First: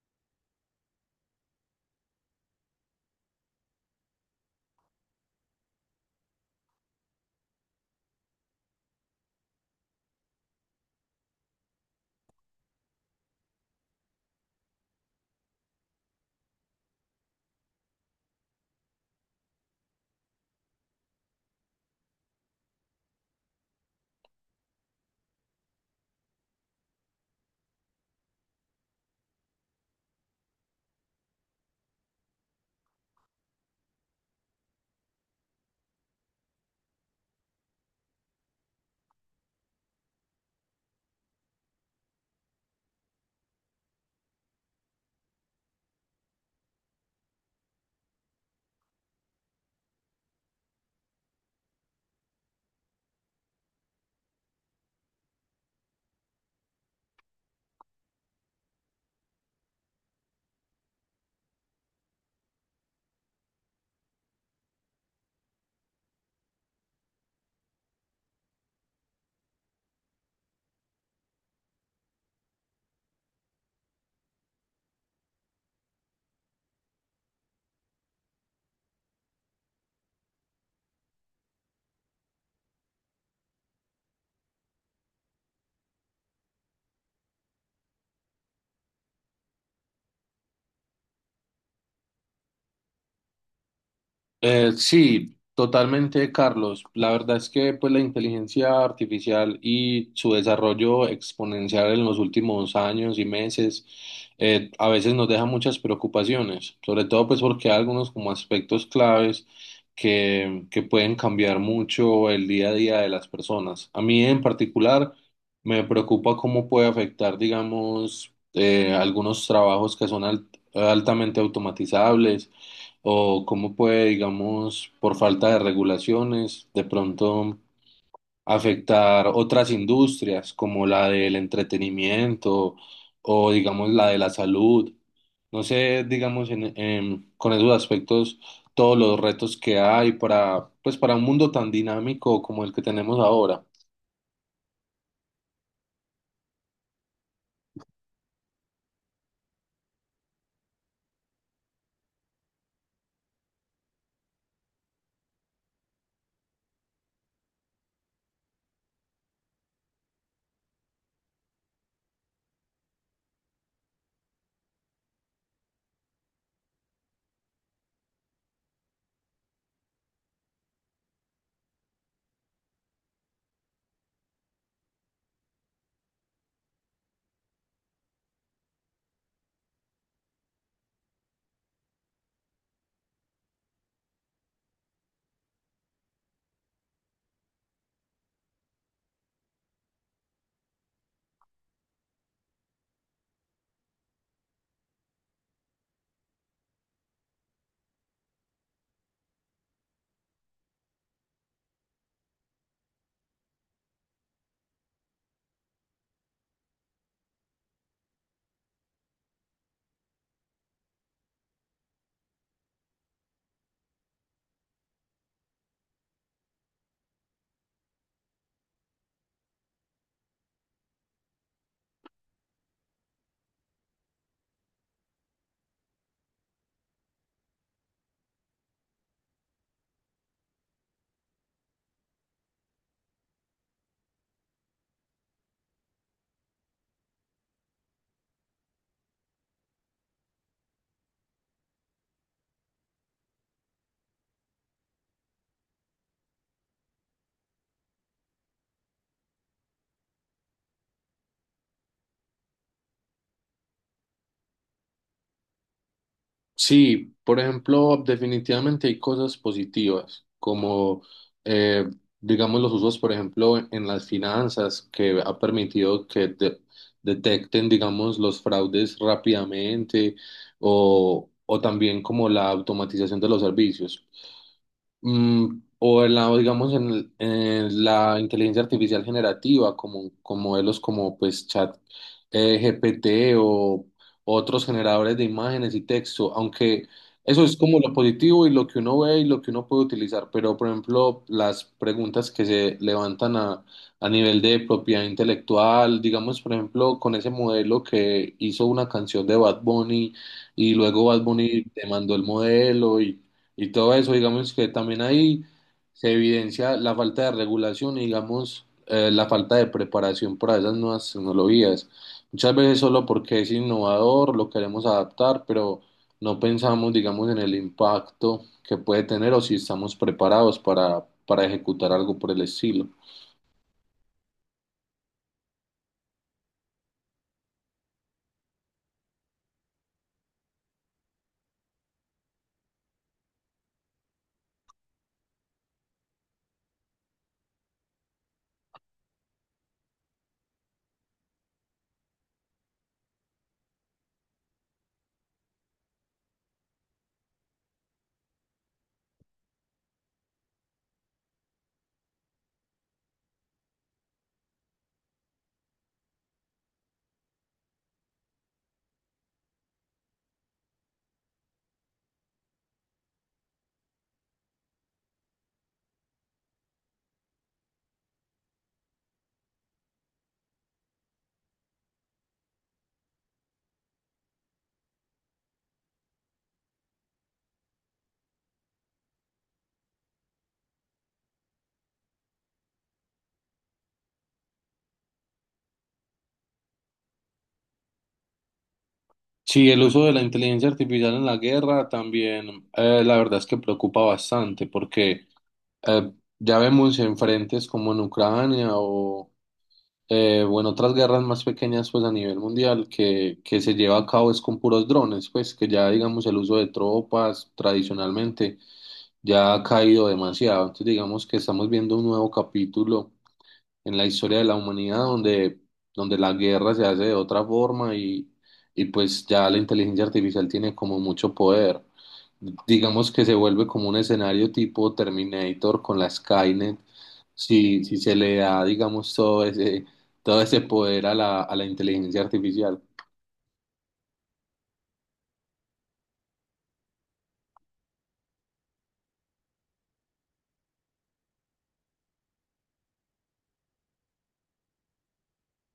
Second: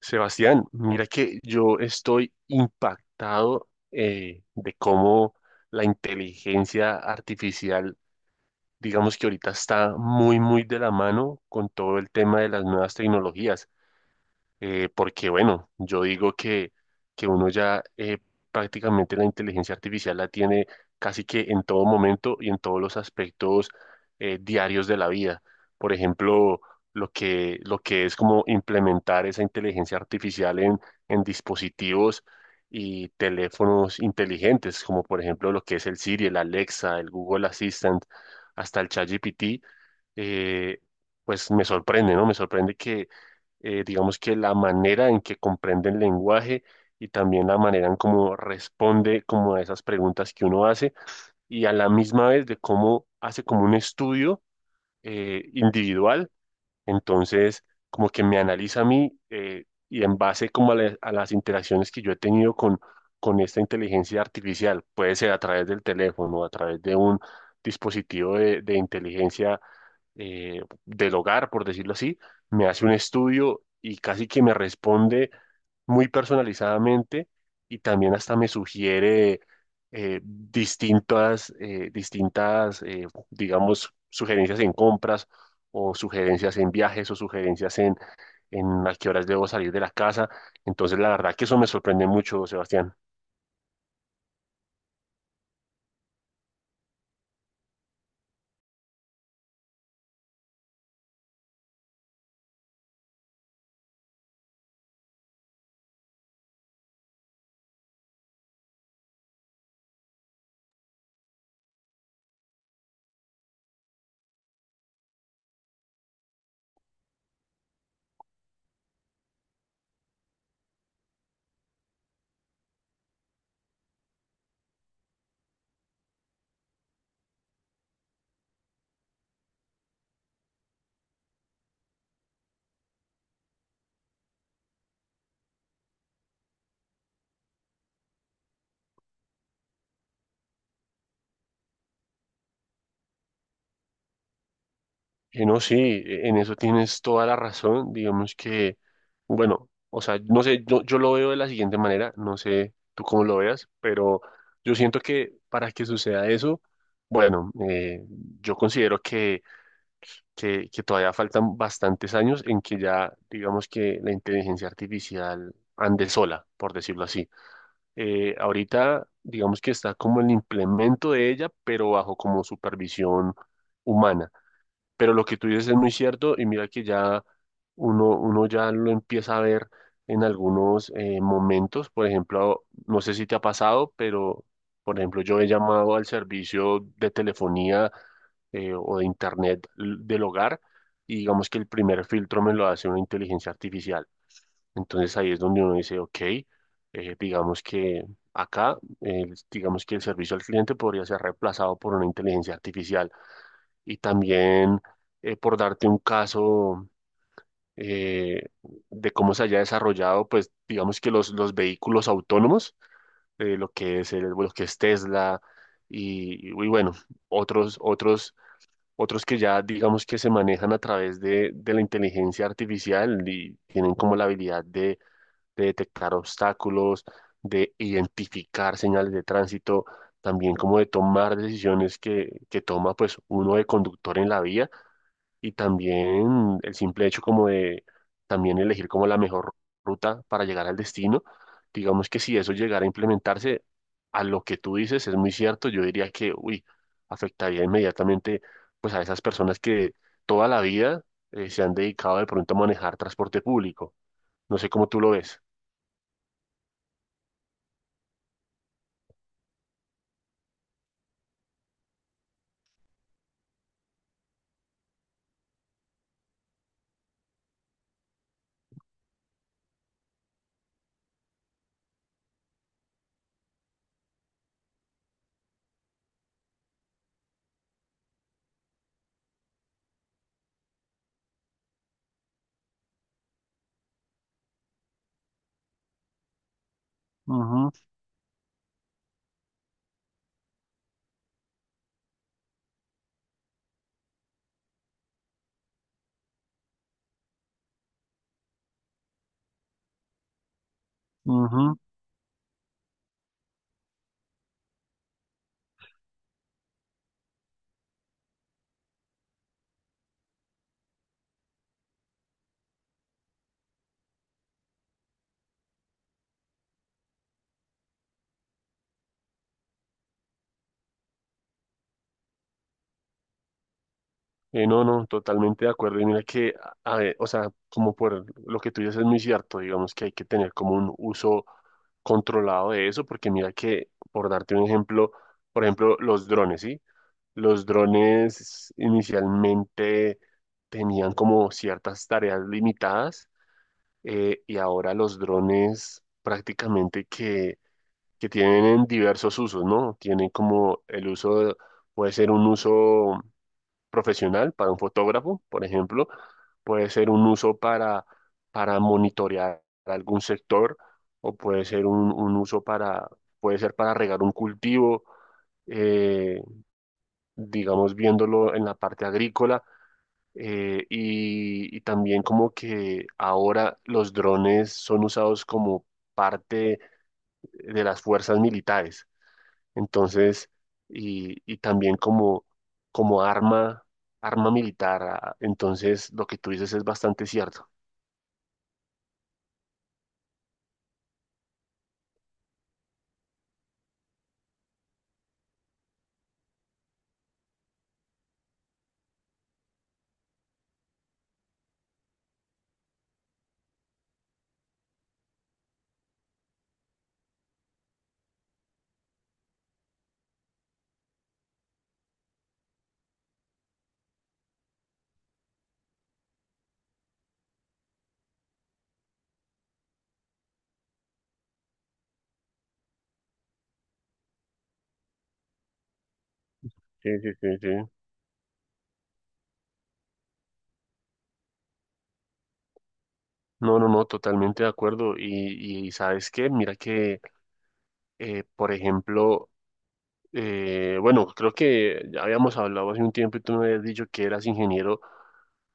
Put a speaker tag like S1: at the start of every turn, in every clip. S1: Sebastián, mira que yo estoy impactado de cómo la inteligencia artificial, digamos que ahorita está muy de la mano con todo el tema de las nuevas tecnologías porque bueno, yo digo que uno ya prácticamente la inteligencia artificial la tiene casi que en todo momento y en todos los aspectos diarios de la vida. Por ejemplo, lo que es como implementar esa inteligencia artificial en dispositivos y teléfonos inteligentes, como por ejemplo lo que es el Siri, el Alexa, el Google Assistant, hasta el ChatGPT, eh, pues me sorprende, ¿no? Me sorprende digamos que la manera en que comprende el lenguaje y también la manera en cómo responde como a esas preguntas que uno hace y a la misma vez de cómo hace como un estudio individual. Entonces, como que me analiza a mí y en base como a las interacciones que yo he tenido con esta inteligencia artificial, puede ser a través del teléfono, a través de un dispositivo de inteligencia del hogar, por decirlo así, me hace un estudio y casi que me responde muy personalizadamente, y también hasta me sugiere distintas digamos, sugerencias en compras o sugerencias en viajes o sugerencias en a qué horas debo salir de la casa. Entonces, la verdad que eso me sorprende mucho, Sebastián.
S2: Sí, totalmente, Carlos. La verdad es que pues, la inteligencia artificial y su desarrollo exponencial en los últimos años y meses a veces nos deja muchas preocupaciones, sobre todo pues porque hay algunos como aspectos claves que pueden cambiar mucho el día a día de las personas. A mí en particular me preocupa cómo puede afectar, digamos, algunos trabajos que son altamente automatizables o cómo puede, digamos, por falta de regulaciones, de pronto afectar otras industrias como la del entretenimiento o, digamos, la de la salud. No sé, digamos, con esos aspectos, todos los retos que hay para, pues, para un mundo tan dinámico como el que tenemos ahora.
S1: No, sí, en eso tienes toda la razón. Digamos que, bueno, o sea, no sé, yo lo veo de la siguiente manera, no sé tú cómo lo veas, pero yo siento que para que suceda eso, bueno, yo considero que todavía faltan bastantes años en que ya, digamos que la inteligencia artificial ande sola, por decirlo así. Ahorita, digamos que está como el implemento de ella, pero bajo como supervisión humana. Pero lo que tú dices es muy cierto y mira que ya uno ya lo empieza a ver en algunos momentos. Por ejemplo, no sé si te ha pasado, pero por ejemplo, yo he llamado al servicio de telefonía o de internet del hogar, y digamos que el primer filtro me lo hace una inteligencia artificial. Entonces ahí es donde uno dice, ok, digamos que acá, digamos que el servicio al cliente podría ser reemplazado por una inteligencia artificial. Y también, por darte un caso eh, de cómo se haya desarrollado, pues digamos que los vehículos autónomos, lo que es Tesla y bueno, otros, otros, otros que ya digamos que se manejan a través de la inteligencia artificial y tienen como la habilidad de detectar obstáculos, de identificar señales de tránsito, también como de tomar decisiones que toma pues uno de conductor en la vía, y también el simple hecho como de también elegir como la mejor ruta para llegar al destino. Digamos que si eso llegara a implementarse, a lo que tú dices es muy cierto, yo diría que, uy, afectaría inmediatamente pues a esas personas que toda la vida se han dedicado de pronto a manejar transporte público. No sé cómo tú lo ves.
S2: Sí, por ejemplo, definitivamente hay cosas positivas, como eh, digamos los usos, por ejemplo, en las finanzas, que ha permitido que detecten, digamos, los fraudes rápidamente o también como la automatización de los servicios. O en la, o digamos, en, en la inteligencia artificial generativa, como, con modelos como pues Chat GPT o otros generadores de imágenes y texto, aunque eso es como lo positivo y lo que uno ve y lo que uno puede utilizar, pero por ejemplo, las preguntas que se levantan a nivel de propiedad intelectual, digamos, por ejemplo, con ese modelo que hizo una canción de Bad Bunny y luego Bad Bunny
S1: Ujú.
S2: demandó el modelo y todo eso, digamos que también ahí se evidencia la falta de regulación y digamos la falta de preparación para esas nuevas tecnologías. Muchas veces solo porque es innovador lo queremos adaptar, pero no pensamos, digamos, en el impacto que puede tener o si estamos preparados para ejecutar algo por el estilo.
S1: No, no, totalmente de acuerdo. Y mira que, a ver, o sea, como por lo que tú dices es muy cierto, digamos que hay que tener como un uso controlado de eso, porque mira que, por darte un ejemplo, por ejemplo, los drones, ¿sí? Los drones inicialmente tenían como ciertas tareas limitadas, y ahora los drones prácticamente que tienen diversos usos, ¿no? Tienen como el uso, puede ser un uso profesional para un fotógrafo, por ejemplo, puede ser un uso para monitorear algún sector, o puede ser un uso para, puede ser para regar un cultivo, eh, digamos, viéndolo en la parte agrícola. Y y también como que ahora los drones son usados como parte de las fuerzas militares. Entonces, y también como, como arma, arma militar. Entonces, lo que tú dices es bastante cierto.
S2: Sí, el uso de la inteligencia artificial en la guerra también, la verdad es que preocupa bastante porque eh, ya vemos en frentes como en Ucrania o en otras guerras más pequeñas pues a nivel mundial que se lleva a cabo es con puros drones, pues que ya digamos el uso de tropas tradicionalmente ya ha caído demasiado. Entonces digamos que estamos viendo un nuevo capítulo en la historia de la humanidad donde la guerra se hace de otra forma y pues ya la inteligencia artificial tiene como mucho poder. Digamos que se vuelve como un escenario tipo Terminator con la Skynet,
S1: Sí, sí, sí, sí.
S2: si se le da, digamos, todo ese poder a a la inteligencia artificial.
S1: No, no, no, totalmente de acuerdo. Y, ¿sabes qué? Mira que, por ejemplo, bueno, creo que ya habíamos hablado hace un tiempo y tú me habías dicho que eras ingeniero,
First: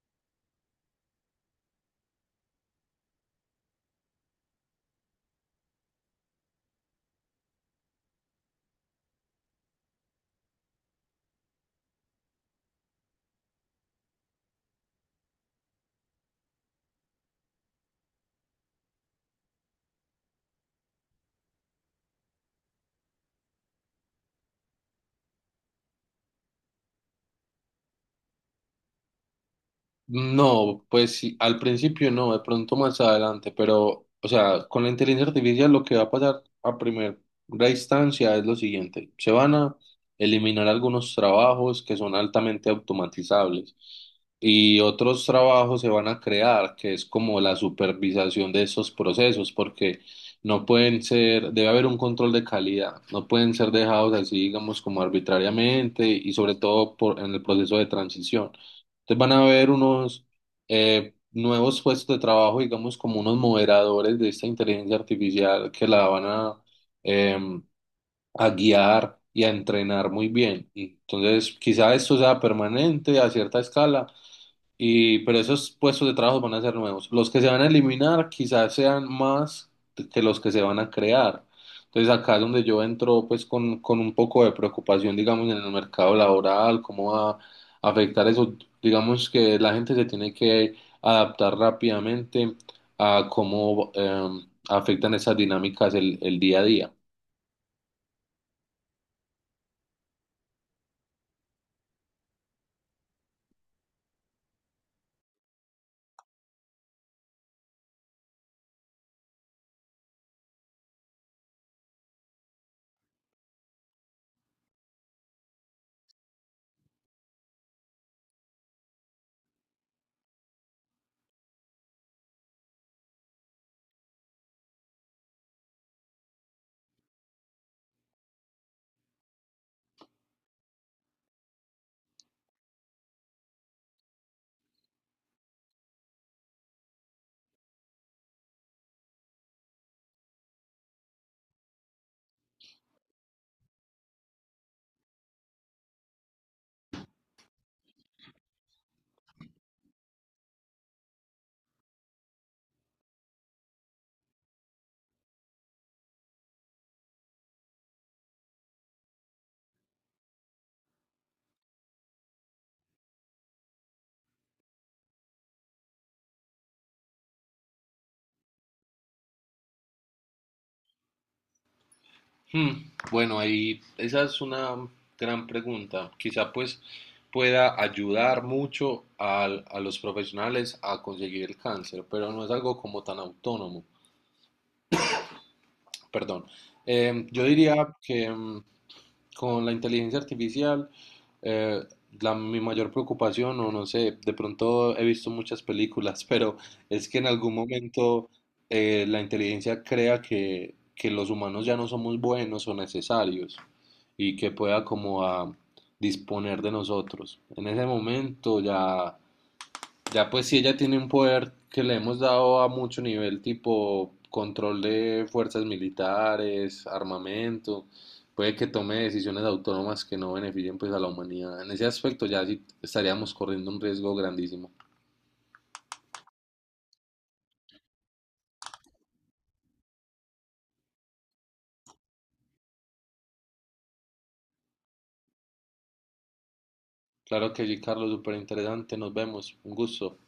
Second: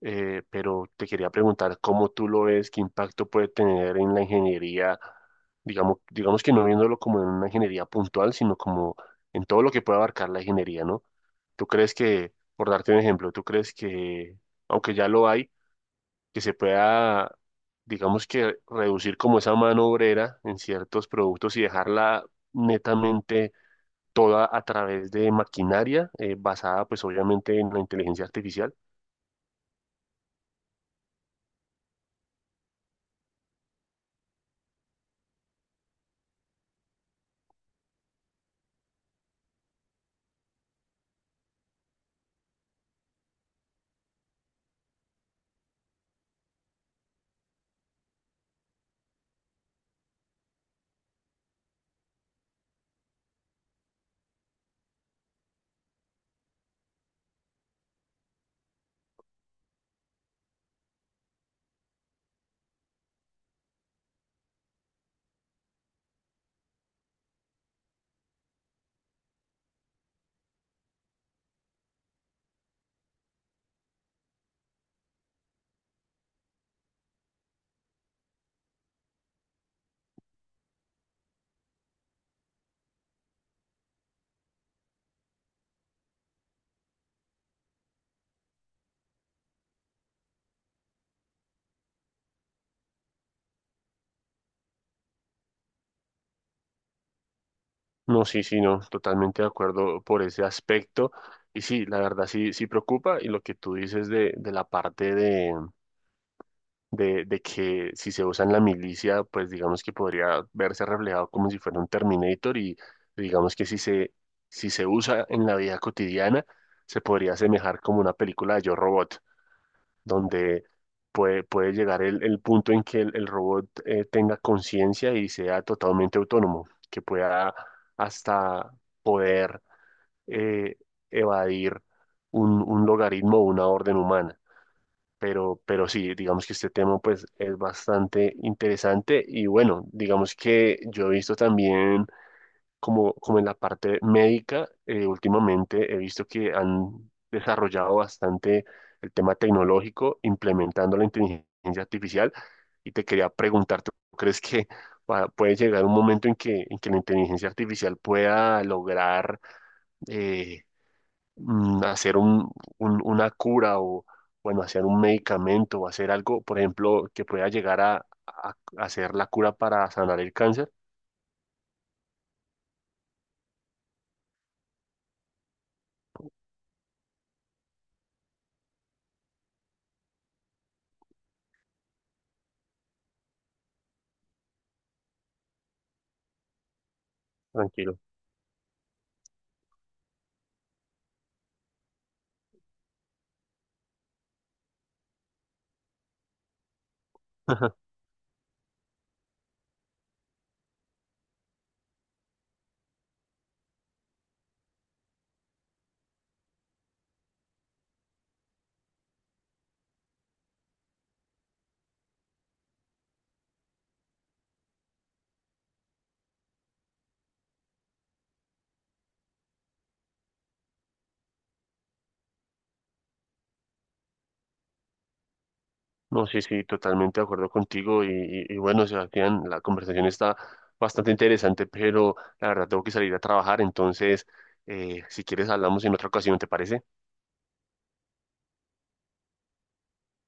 S1: pero te quería preguntar cómo tú lo ves, qué impacto puede tener en la ingeniería, digamos que no viéndolo como en una ingeniería puntual, sino como en todo lo que puede abarcar la ingeniería, ¿no? ¿Tú crees que, por darte un ejemplo, tú crees que, aunque ya lo hay, que se pueda, digamos que reducir como esa mano obrera en ciertos productos y dejarla netamente toda a través de maquinaria basada pues obviamente en la inteligencia artificial?
S2: No, pues sí, al principio no, de pronto más adelante, pero, o sea, con la inteligencia artificial lo que va a pasar a primera instancia es lo siguiente, se van a eliminar algunos trabajos que son altamente automatizables y otros trabajos se van a crear, que es como la supervisación de esos procesos, porque no pueden ser, debe haber un control de calidad, no pueden ser dejados así, digamos, como arbitrariamente y sobre todo por, en el proceso de transición. Entonces van a haber unos nuevos puestos de trabajo, digamos, como unos moderadores de esta inteligencia artificial que la van eh, a guiar y a entrenar muy bien. Y entonces, quizá esto sea permanente a cierta escala y, pero esos puestos de trabajo van a ser nuevos. Los que se van a eliminar quizás sean más que los que se van a crear. Entonces acá es donde yo entro pues con un poco de preocupación, digamos, en el mercado laboral, cómo va a afectar eso. Digamos que la gente se tiene que adaptar rápidamente a cómo afectan esas dinámicas el día a día.
S1: No, sí, sí, no, totalmente de acuerdo por ese aspecto. Y sí, la verdad sí, sí preocupa, y lo que tú dices de la parte de que si se usa en la milicia, pues digamos que podría verse reflejado como si fuera un Terminator, y digamos que si se usa en la vida cotidiana, se podría asemejar como una película de Yo Robot, donde puede llegar el punto en que el robot tenga conciencia y sea totalmente autónomo, que pueda hasta poder eh, evadir un logaritmo o una orden humana. Pero sí, digamos que este tema pues es bastante interesante, y bueno, digamos que yo he visto también como, como en la parte médica, últimamente he visto que han desarrollado bastante el tema tecnológico implementando la inteligencia artificial, y te quería preguntar, ¿tú crees que puede llegar un momento en en que la inteligencia artificial pueda lograr eh, hacer una cura o, bueno, hacer un medicamento o hacer algo, por ejemplo, que pueda llegar a a hacer la cura para sanar el cáncer?
S2: Bueno, ahí esa es una gran pregunta. Quizá pues pueda ayudar mucho a, los profesionales a conseguir el cáncer, pero no es algo como tan autónomo. Perdón. Yo diría
S1: Tranquilo.
S2: que con la inteligencia artificial, eh, la, mi mayor preocupación, o no sé, de pronto he visto muchas películas, pero es que en algún momento la inteligencia crea que los humanos ya no somos buenos o necesarios y que pueda como a disponer de nosotros. En ese momento ya pues si ella tiene un poder que le hemos dado a mucho nivel, tipo control de fuerzas militares, armamento, puede que tome decisiones autónomas que no beneficien pues a la humanidad. En ese aspecto ya sí estaríamos corriendo un riesgo grandísimo.
S1: No, sí, sí, totalmente de acuerdo contigo. Y bueno, Sebastián, la conversación está bastante interesante, pero la verdad tengo que salir a trabajar. Entonces, si quieres, hablamos en otra ocasión, ¿te parece?
S2: Claro que sí, Carlos, súper interesante. Nos vemos. Un gusto.